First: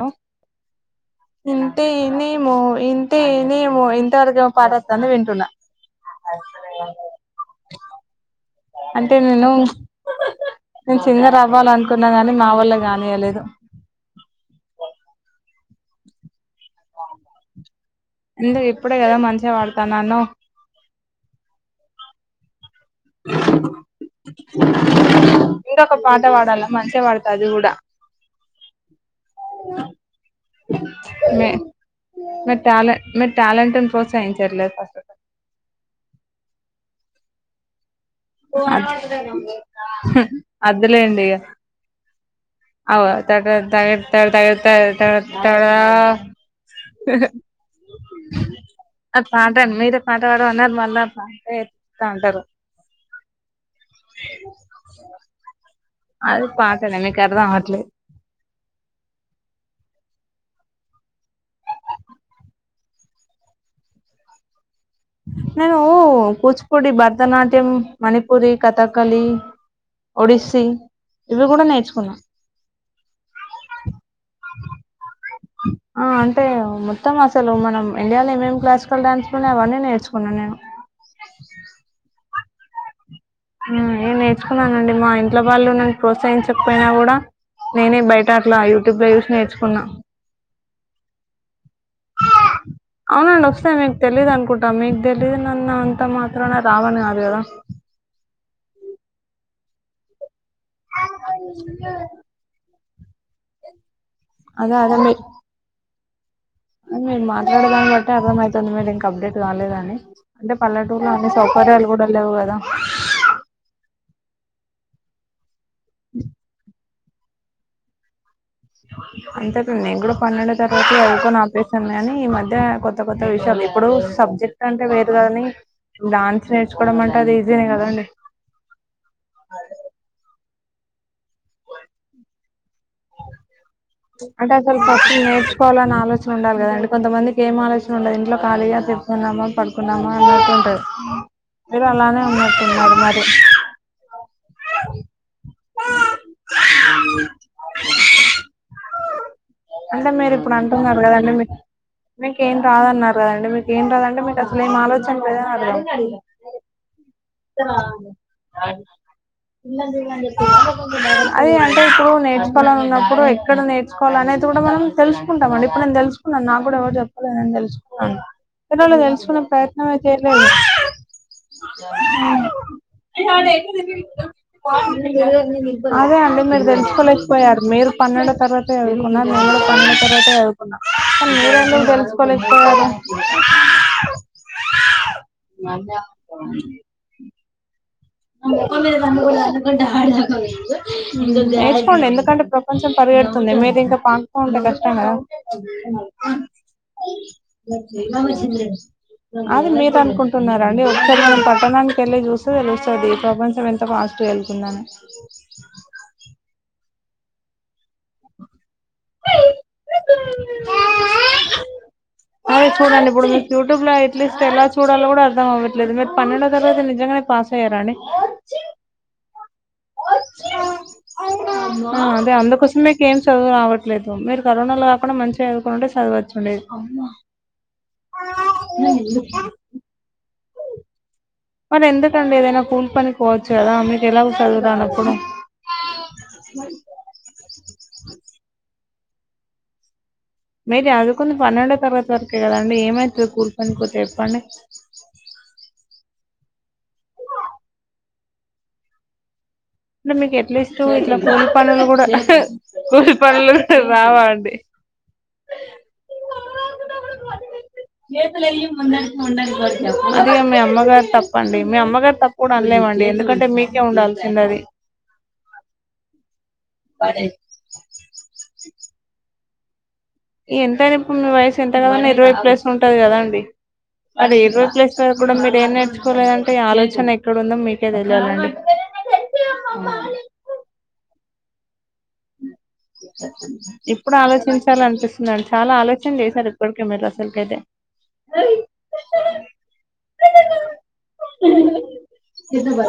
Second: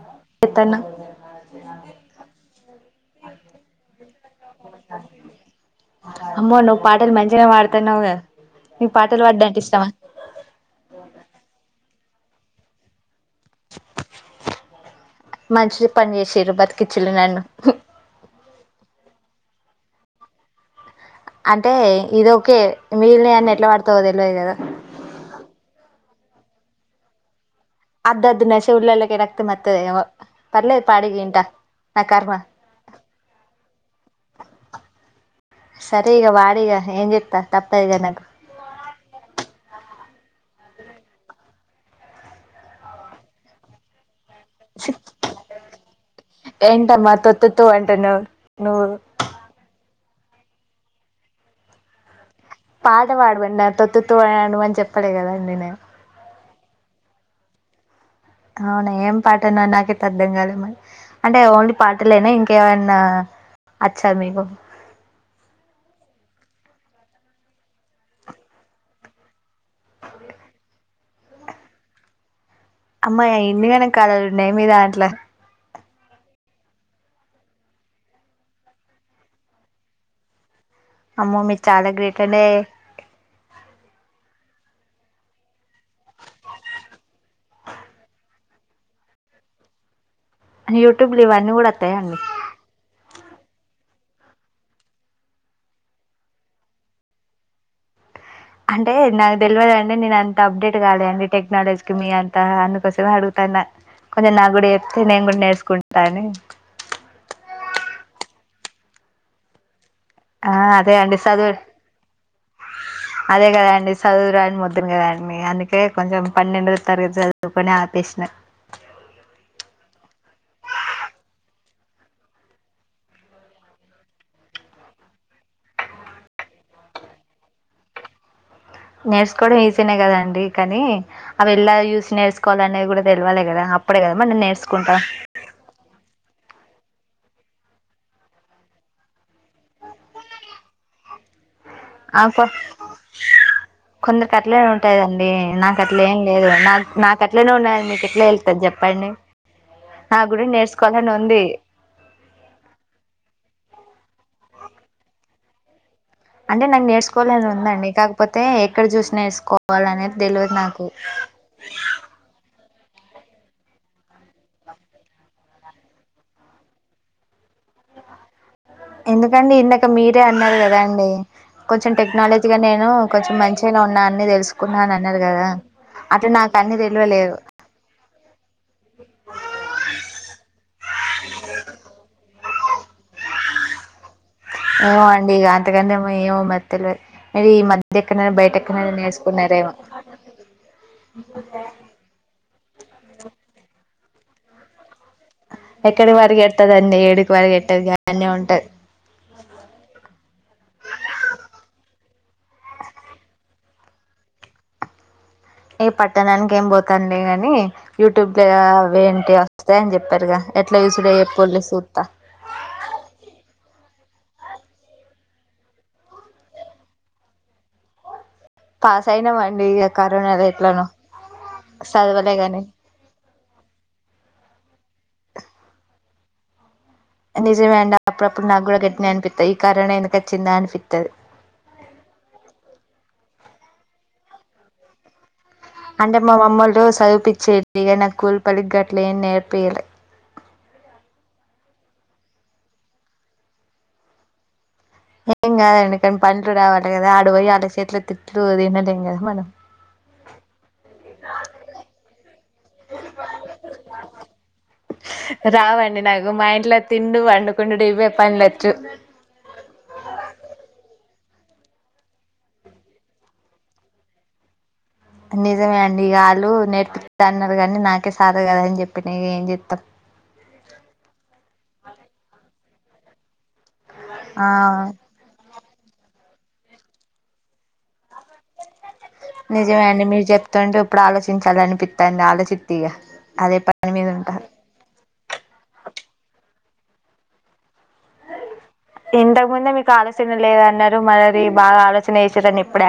లో చెత్తన్నావ్ ఇంతే నేమొ ఇంతే నేమొ ఇంతవరకు ఏమో పాట అతంది వింటున్నా అమ్మో నువ్వు పాటలు మంచిగా పాడుతున్నావుగా నీకు అంటే పాటలు పాడడం నేను ఇష్టమా నేను సింగర్ అవ్వాలన్ కున్నా గాని నా వల్ల గానీయలేదు మంచిరి పని చేసిన్రు బాత్ ఇందు ఇప్పుడే గదా మంచిగా వాడు తనను అంటే ఇది ఓకే మిగిలినయి అన్ని ఎట్లా వాడుతావో తెలువదు గదా తవాడాలా మంచిగా వాడుత అది గుడా అద్దు అద్దు నా చెవుల్లా కే రక్తం అత్తది పర్లేద్ పాడు ఇగ ఇంటా మే నా కర్మ మీరు టాలెంట్ మీరు టాలెంట్ ను ప్రోత్సహించట్లేదు ఫస్ట్ సరే ఇగ వాడు ఇగ ఏం చెత్ త తప్పది గా నాకు అద్దు లేండి ఇగ అవు దగ దగత్ తతతడుతడా ఏంటమ్మా తొత్తుత్తు అంటున్నావు నువ్వు ఆ పాటను మీరు మాట వడు అన్నారు మళ్ళా ఎత్త అంటారు పాట పాడవండి నా తొత్తు అను అని చెప్పలే కదండి నేను అది పాత నే మీకు అర్ధం అవట్లే అవునా ఏం పాటనో నాకు ఐతే అర్ధం కాలే మరి అంటే ఓన్లీ పాటలేనా ఇంక ఏమన్నా వచ్చా మీకు నేను కూచిపూడి భరతనాట్యం మణిపూరి కథాకళి ఒడిస్సీ ఇవి గుడా నేర్చుకున్నా అమ్మా ఎన్నిగానం కళాలు ఉన్నాయి మీ దాంట్ల ఆ అంటే మొత్తం అసలు మనం ఇండియాలో ఏమేమి క్లాసికల్ డాన్సులు ఉన్నాయి అవన్నీ నేర్చుకున్నాను నేను ఆమ్మో మీరు చాలా గ్రేట్ అండి ఉ ఏం నేర్చుకున్నానండి మా ఇంట్లో వాళ్ళు నన్ను ప్రోత్సహించకపోయినా గుడా నేనే బయట్ టా అట్లా యూట్యూబ్ లో చుస్ నేర్చుకున్నా నీ యూట్యూబ్లు ఇవన్ని గుడాత్ అవును అను స్తే మీకు తెలిదు అనుకుంటా మీకు తెలిదు నన్ను అంత మాత్రన రావు అను గాదు గదా అంటే నాకు తెలివదు అండి నేను అత్ అప్డేట్ కాలే అండి టెక్నాలజీకి మీ అంతా అను కోసమే అడుగుతాన్న కొంచం నగు కూడా అదే అదే చెప్తే మీ నేను కూడా నేర్చుకున్ కానీ మీరు మాట్లాడదాన్ని బట్టి అర్థమైతుంది మీరు ఇంక అప్డేట్ కాలేదని ఆ అంటే అదే పల్లెటూరులో అండి అన్ని చదువు సౌకర్యాలు కూడా లేవు కదా అదే కదండి చదువురాని మొద్దునే అండి అన్ని కొంచెం పన్నెండు తరగతి చదువుకుని ఆపేసిన అంతే నేను కూడా పన్నెండో తరగతి చదువుకుని ఆపేసిన కానీ ఈ మధ్య కొత్త కొత్త విషయాలు ఇప్పుడు సబ్జెక్ట్ అంటే వేరు గానీ డాన్స్ నేర్చుకోవడం అంటే అది ఈజీనే కదండి. నేర్చుకోవడం ఈజీనే కదండి కాని అది ఎల్లా చూసి నేర్చుకోవాలి అనేది కూడా తేల్వాలి కదా అప్పుడే మనం అంటే అసలు నేర్చుకుంటాం ఫస్ట్ నేర్చుకోవాలని ఆలోచన ఉండాలి కదండి కొంతమందికి ఏం ఆలోచన ఉండదు ఇంట్లో ఖాళీగా కూర్చున్నామా పడుకున్నామా అన్నట్టు ఉంటది. మీరు అలానే ఆ! కొ ఉన్నట్టున్నారు మరి కొందరికి అట్లేనే ఉంటాదండి నాకు అట్ల ఏం లేదు నా నాకు అట్లేనే ఉన్నా మీకు ఎట్లా తెలుతది చెప్పండి. అంటే నాకు మీరు కూడా ఇప్పుడు అంటున్నారు నేర్చుకోవాలని కదండి ఉంది. మీ మీకేం రాదన్నారు కదండి మీకు ఏం రాదంటే మీకు అసలు ఏం ఆలోచన లేదనీ [unintelligible] అంటే నాకు నేర్చు కో [unintelligible] ఉందండి కాకపోతే ఎక్కడ చూసి నేర్చుకోవాలి అనేది తెల్వదు నాకు అది అంటే ఇప్పుడు నేర్చుకోవాలని ఉన్నప్పుడు ఎక్కడ నేర్చుకోవాలనేది కూడా మనం తెలుసుకుంటాం అండి ఇప్పుడు నేను తెలుసుకున్నాను నాకు కూడా ఎవరు చెప్పలే నేను తెలుసుకున్నాను. కానీ వాళ్ళు తెలుసుకునే ఎందుకండి ఇందక ప్రయత్నమే మీరే చేయలేదు అన్నారు కదా అండి కొంచెం టెక్నాలజీగా నేను కొంచెం మంచిగానే ఉన్నా అన్నీ తెలుసుకున్నా అని అన్నారు కదా! అదే అట్లా అండి నాకు మీరు అన్నీ తెలవలేదు. తెలుసుకోలేకపోయారు మీరు పన్నెండో తరగతే చదువుకున్నారు నేను కూడా పన్నెండో తరగతే [unintelligible] మీరెందుకు తెలుసుకోలేక్ ఓ ఏమో అండి ఇగ అంతకన్నా ఏమో మరి తెలియద్ ఈ మద్ నేర్చుకోలేదండి ఎందుకంటే ఎక్కడి పరిగెడతదండి ఏడికి పరిగెట్టదు గన్నే ఉంటది [unintelligible] అది మీరు అనుకుంటున్నారండి ఒకసారి మనం పట్టణానికి వెళ్ళి చూస్తే తెలుస్ స్తది ఈ ప్రపంచం ఎంత ఫాస్ట్ గా వెళ్తుందను ఏ పట్టణానికి ఏం పోత్ తండే గాని యూట్యూబ్ ఆ అవి ఏంటి వస్తాయి అని చెప్పారుగా ఎట్లా యూస్డ్ అయ్యే పొళ్లో సూత్త అట్లీస్ట్ ఎలా చూడాలో కూడా అర్దం అవ్వట్లేదు మీరు పన్నెండో తరగతి నిజంగానే పాస్ అయ్యార అండి పాసయినా మం అమ్మా చదవలే అదే గాని అందుకోసమే మీకు ఏం చదువు రావట్లేదు మీరు కరోనాలో అప్పుడే మంచిగా అదువుకొని ఉంటే సదువచ్చుండేది నిర్ నిజమే అండి అప్పుడప్పుడు నాకు కూడా గట్టినే అనిపిత్తాయి ఈ కారోనా ఎందుకొచ్చిందా అనిపిత్తాది మరి ఎందుకండి ఏదైనా కూల్ పనికి పోవచ్చు కదా మీరు ఎలాగో సదువురానప్పుడు అంటే మా మమ్మల్లు సదువుపిచ్చేకి నా కూల్ పనికి గా ఏం నేర్పీ ల్య మేబి అదకొన్నది పన్నెండో తరగతి వరకే కదండి ఏమయితుంది కూలిపనికి పోతే చెప్పండి ఏం కాదండి కానీ పండ్లు రావట కదా ఆడ బోయి ఆళ్ల సేత్లొ తిట్లు తినలేం కదా మనం అంటే మీకు ఎట్లీస్ట్ ఇట్లా కూలి పనులు కూడా కూలి పనులు కూడ రావ అండి రావండి నాకు మా ఇంట్లో తిండు వండుకుండు ఇవే పనులొచ్చు అది ఇగా మీ అమ్మగారు తప్పు చెప్పండి మీ అమ్మగారు తప్పు కూడా అనలేమండి ఎందుకంటే మీకే ఉండాల్సింది అది నిజమే అండి ఆల్లూ నేర్పిత్తా అన్నారు గానీ నాకే శాత కాదు అని చెప్పి న ఇగ ఏం చె త ఎంతైన ఇప్పుడు మీ వయసు ఎంత కదన్నా ఇరవై ప్లస్ ఉంటది కదా అండి అదే ఆ ఇరువై ప్లస్ [unintelligible] కూడా మీరు ఏం నేర్చుకోలేదంటే ఆలోచన ఎక్కడ ఉందో మీకే తెలియాలండి నిజమే అండి మీరు చెప్తాంటే ఇప్పుడు ఆలోచిం చించాలని అనిపిత్తాంది ఆలోచి ఇప్పుడు ఆలోచించాల అనిపిస్తుంది అండి చాలా ఆలోచ సార్ కోక మల స్వల్ప ఇతే [unintelligible] ఇంతకు ముందే మీకు ఆలస్యంగ లేదు అన్నారు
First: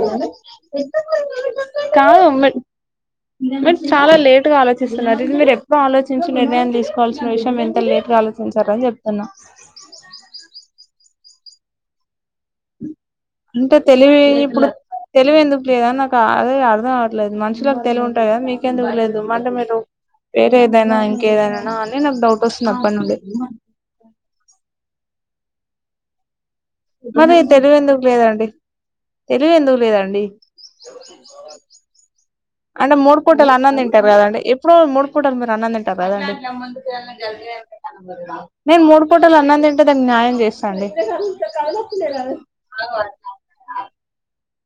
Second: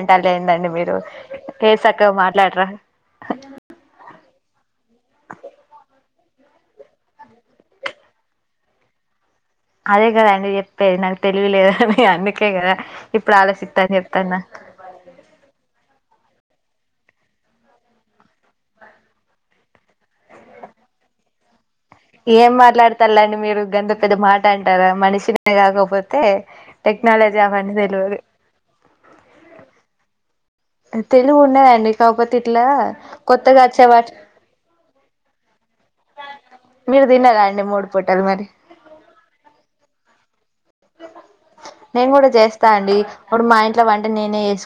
అంటారు ఏందండి మీరు ఏ సక్కగా కాదు మాట్లాడరా మరి చాలా లేట్గా ఆలోచిస్తున్నారు ఇది మీరు ఎప్పుడో ఆలోచించ చూచి నిర్ణయం తీసుకోవాల్సిన విషయం ఎంత లేట్ గా ఆలోచించారు అని చెప్తన్నా అదే కదా అండి జెప్పేది నాకు తెలివిలేదని అన్నికి అంటే తెలివి ఇప్పుడు తెలివి ఎందుకు లేదా అని నాక అదే అర్థం అవట్లేదు మనుషులకి తెలివి ఉంటాయి కదా మీకెందుకు లేదు మంటే మీరు వేరే ఏదైనా ఇంకేదైనా నాకు డౌట్ ఏం వస్తుంది అప్పటి మాట్లాడతారు నుండి లేండి మీరు గంత పెద్ద మాట అంటారా మనుషిని గాకపోతే మరి తెలివి ఎందుకు లేదండి తెలివి ఎందుకు లేదండి తెలుగు ఉన్నదండి కాకపోతే ఇట్లా అంటే మూడు పూటలు కొత్తగా అన్నం వచ్చే తింటారు వాటి కదండి ఎప్పుడు మూడు పుటలు మీర్ అన్నం తిన్ మీరు తిన్నారా అండి మూడు పూటలు మరి మేం మూడు పూటల అన్నం తింటే దానికి న్యాయం చేస్తా అండి నేను కూడా చేస్తా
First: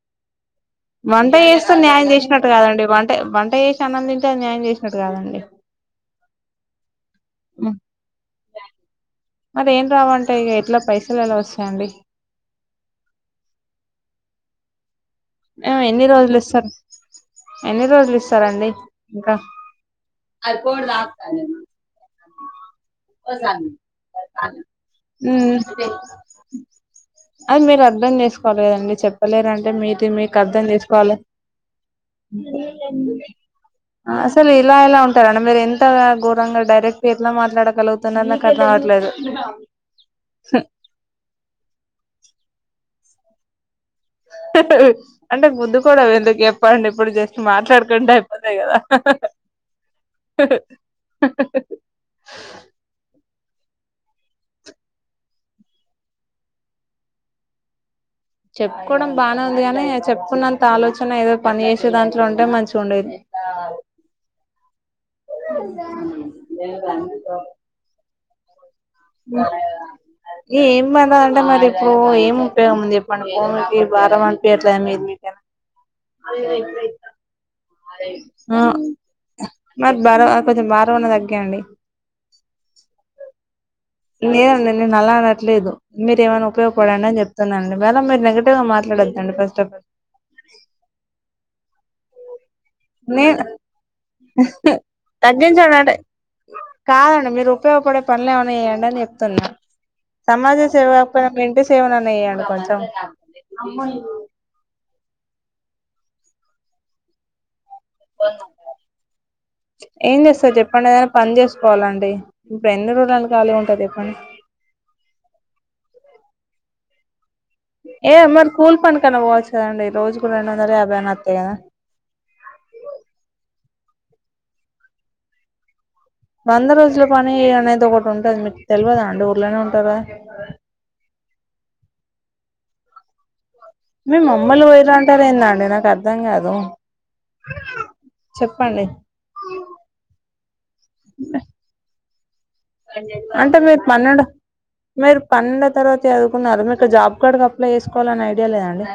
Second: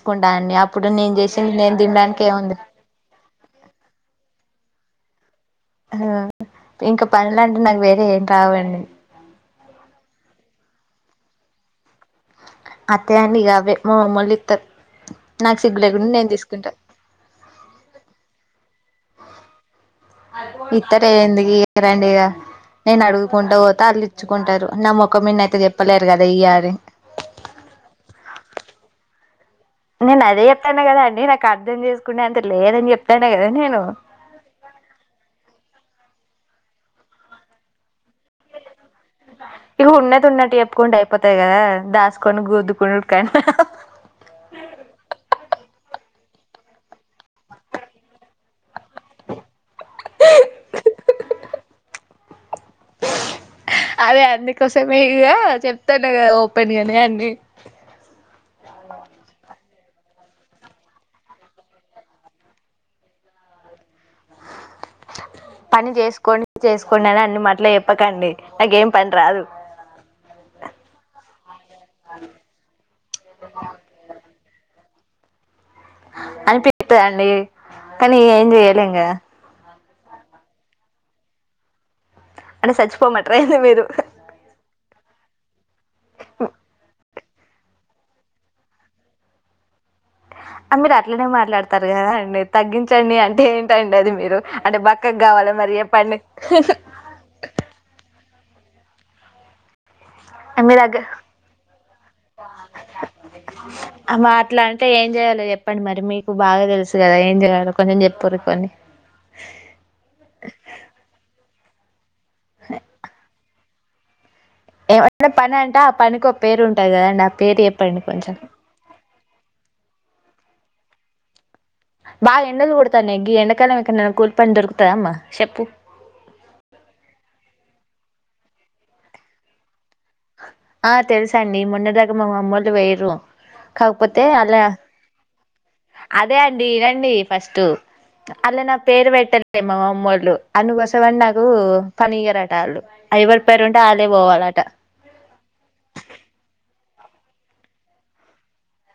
కుంటా అండి అప్ వంట చేస్తే న్యాయం చేసినట్టు కాదండి వంట వంట చేసి అన్నం తింటే న్యాయం చేసి అట్ట కాదండి ఆ ఇంక పనుల అంటే నాకు వేరే ఏట్ రావండి మరి ఏం రావంటే ఇక ఎట్లా పైసలు ఎలా వస్తాయండి అత్తే అంటే ఇగ గవే మోమల్ దితరు ఆ ఎన్ని రోజులు ఇస్తార్ ఎన్ని రోజులు ఇస్తారండి ఇంకా ఇద్దరే ఎందుకు చేత్తరండి ఇగ నేను అడుగుకుంట పోతా వాళ్ళు ఇచ్చుకుంటరు నా మొకం మీద అట్ట చెప్పలేరు కదా ఇయ్ అని చెప్పలేర్ అంటే మీ నేను మీకు అదే అర్థం చెప్తాన్నా కదా చేసుకోవాలి అండి నాకు అర్థం చేసుకునే అంత లేదని చెప్తాన్నా కదా నేను అసలు ఇలా ఎలా ఉంటారడి మీరు ఎంత ఘోరంగా డైరెక్ట్ గా ఎట్ల మాట్లాడగలగు ఇక ఉన్నది ఉన్నట్టు చెప్పుకుంటే అయిపోతది కదా దాస్ కొనుగోతు కుడల్ కన్ హ్ హ్ అంటే గుద్దు కోవడం ఎందుకు చెప్పండి ఇప్పుడు జస్ట్ మాట్లాడకుంటే అయిపోతది కదా అదే అందుకోసమే చెప్తన్న కదా ఓపెన్ గానే అన్ని చెప్పుకోవడం బానే ఉంది అంటే చెప్పుకున్నంత ఆలోచన ఏదో పని చేసి దాంట్లో ఉంటే మంచిగా ఉండేది పని చేసుకోండి చేసుకోండి అని అన్ని మాట్ల చెప్పకండి నాకేం పని రాదు ఏమ్ అలా అంటే మరి ఇప్పుడు ఏమి ఉపయోగం ఉంది చెప్పండి భూమికి భారం అనిపియట్లే మీ అనిపిత్తదండి కానీ ఏం చెయ్యలేం కదా మరి బరా కొంచెం బారం అన్న తగ్గియండి అంటె సచ్చిపోమంటరా ఏంది మీరు లేదండి నేను అలా అనట్లేదు మీరేమన్నా ఉపయోగపడండి అన్ చెప్ టున్న అండి మేడం మీరు నెగటివ్ గా మాట్లాడద్దండి ఫస్ట్ ఆఫ్ పాల్ మీరు అట్లనే మాట్లాడతారు కదా అండి తగ్గించండి నే అంటే ఏంటండి అది మీరు అంటే బక్కగ్ కావాల తగ్గించండి మరి అంటే చెప్పండి కాదండి మీరు ఉపయోగపడే పనులు ఏమన్న చేయండి అని చెప్తున్నా సమాజ మీ సేవ దగ్గర కాకపోయినా ఇంటి సేవలన్నసెయ్యండి కొంచెం తే ఏం చేయలో చెప్పండి మరి మీకు బాగా తెలుసు కదా ఏం చేయలో ఏ జేస చెప్పన్డి ఎద ప చేస్తు కోవాలండి ఇప్పుడు ఎన్ని రోజులు ఖాలీ ఉంటుర్ చెప్ప క్కని ఏమంటే పని అంట ఆ పనికి ఒక పేరు ఉంటాది కదండి పేరు చెప్పండి ఏ కొంచెం అమరి స్కూల్ ప కన పోవచ్చ అండి రోజ ప రేభనా అత్త కద బాగా ఎండలు కొడాలి గి ఎండాకాలం ఎక్కడన కూల్ పని దొరుకుతద అమ్మా చెప్పు వంద రోజుల పని అనేది ఒకటి ఉంటంది మీకు తెల్వదాండి ఊర్లోనే ఉంటారు గా ఆ తెలుసండి మొన్న దకా మ మమ్మొల్లు వెయ్యిర్రు మీ మమ్మల్లు వయరాంటారు ఎన్నాడ అదే అండి ఇనండి ఫస్ట్ అలా నా చెప్పండి పేరు వెట్టలే మామ్మె హలో అను బసవణకు పనీయర అంటే మీరు పన్నెండు మీరు పన్నెండు తర్వాత జదుకున్నర క జాబ్ కార్డ్ క్ అప్లై చేకోవాలని ఐడియా లేదాండి?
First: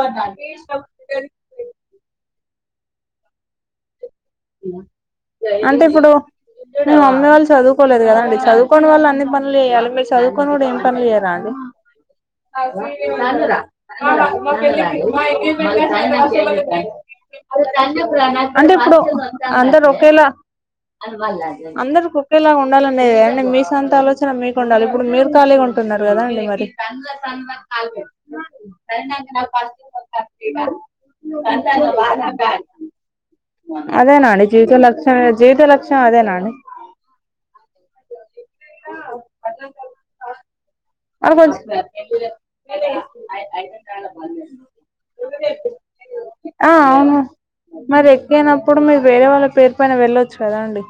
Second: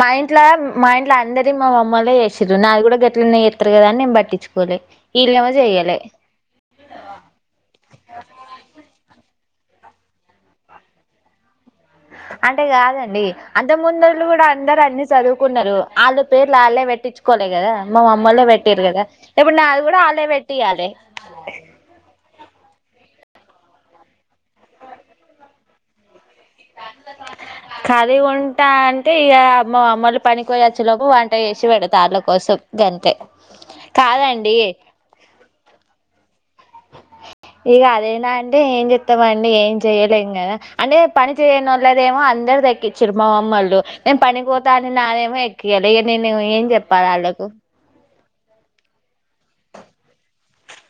మా ఇంట్లో మా ఇంట్ల అందరి మా అమ్మలే జేశి నాది గూడ గట్లనె జేత్తరు కదా అన్ నేన్ బట్ అంటే ఇప్పుడు మీ మమ్మి వాళ్ళు చదువుకోలేదు కదాండి చదువుకోని వాళ్ళు అన్ని పనులు జెయ్యాలి మీరు చదువుకోని కూడా ఏం పన్లు చేయరా అండి అంటే కాదండి అంత ముందళ్లు కూడా అందరు అన్ని చదువుకున్నారు వాళ్ళు పేర్లు వాళ్ళే పెట్టించుకోలే కదా మా మమ్మల్ల్లో అంటే పెట్టారు ఇప్పుడు కదా ఇప్పుడు నాది అందరు కూడా ఆళ్ళే ఒకేలా పెట్టియ్యాలే అందరికి ఒకేలా ఉండాలని అద అండి మీ సొంత ఆలోచన మీకు ఉండాలి ఇప్పుడు మీరు ఖాళీ ఉంటున్నారు కదా అండి మరి కదీ ఉంటా అంటే ఇక అమ్మ మమ్మలు పని పోయచ్చు లోపు వంట చేేసి పెడుత వాళ్ళ కోసం గంతె అదే నాడి జీవిత లక్ష్యం జీవిత లక్ష్యం అదే నాండి ఇగ అదేనా అంటే ఏం చెత్తమండి ఏం చెయ్యలేం కదా అంటే పని మరి చేయని కొంచెం వాళ్ళదేమో అందర్ది ఎక్కిచ్చిరు మా మమ్మల్ళు నేను పనిపోతా అని నాదేమో ఎక్కియాలె ఇక నేను ఏం చెప్పాలి వాళ్ళకు కేన పీపుల్ మీర్ వేరే వాళ్ళ పేరు పైన వెళ్ళొచ్చు కదా అండి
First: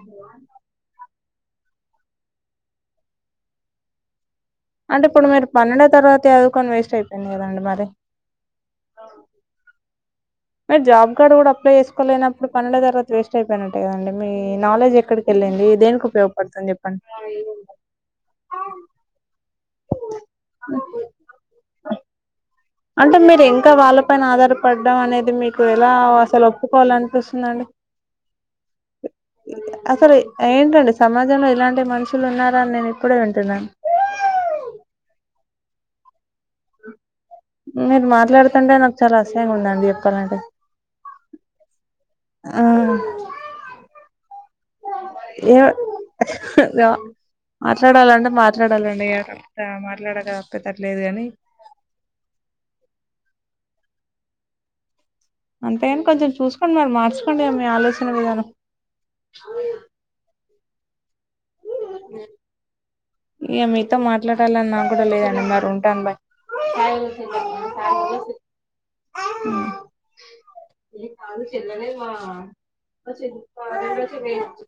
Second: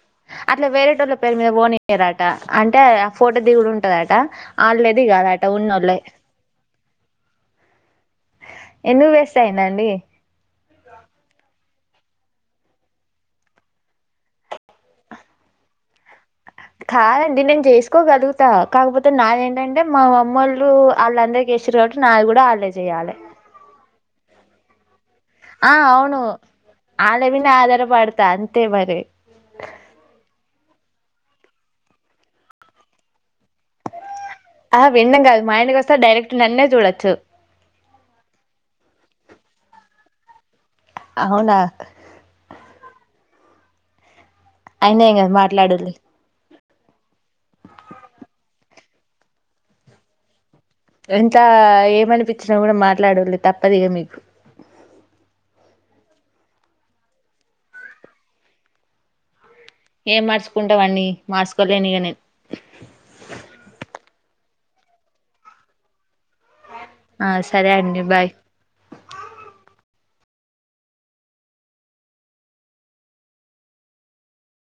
రట అంటే ఆ ఫోటో దిగుడు ఉంటదట వాళ్ళే అంటే ఇప్పుడు దిగాలట మీరు పన్నెండే ఉన్నోళ్ళే తరగతి చదుకొని వేస్ట్ అయిపోయింది కదండి మరి ఎందుకు వేస్ట్ అయిందండి మీరు జాబ్ కార్డ్ కూడా అప్లై చేసుకోలేనప్పుడు పనుల తర్వాత వేస్ట్ అయిపోయినట్టే కదండి మీ నాలెడ్జ్ ఎక్కడికి ఏలింది దేనికి ఉపయోగ కాదండి నేను చేసుకోగలుగుతా కాకపోతే నాదేంటంటే మా మమ్మళ్ళు వాళ్ళందరిక వస్తారు కాబట్టి నాకు కూడా ఆళ్లేే అంటే మీరు ఇంకా వాళ్ళ పైన ఆధారపడ్డం అనేది మీకు ఆ ఎలా అవును అసలు ఒప్పుకోవల ఆళ్ళ మీదనే అనిపిస్తుందండి ఆధారపడతా అంతే మరి అసలు ఏంటండి సమాజంలో ఇలాంటి మనుషులు ఉన్నారా అని నేను ఇప్పుడే వింటున్నాను ఆహ విండం కాదు మా ఇంటికి వస్తే డైరెక్ట్ నన్నే చూడొచ్చు మీరు మాట్లాడుతుంటే నాకు చాలా అసహ్యంగా ఉందండి చెప్తా అన్న ఇది అవునా ఆ అయిన ఏం కాద్ మాట్లాడురి ద మాట్లాడాలంటే మా ట్లాడాలండి ఎ మట్లలాడగా ఎంత ఏమనిపించిన కూడ మాట్లాడుల్లి తప్ తపదుగా మీకు అంతేగని కొంచెం చూసుకోండి మరీ మార్చుకోండి మీ ఆలోచన విధానం ఏం మార్చుకుంటవ్ మార్చు ఇ మీతో మాట్లాడ్ లని నాక్కూడా లేదండి మరి ఉంటాం బాయ్ చ ఆ సరే అండి బాయ్ చ ఏ చాల చెలానే ప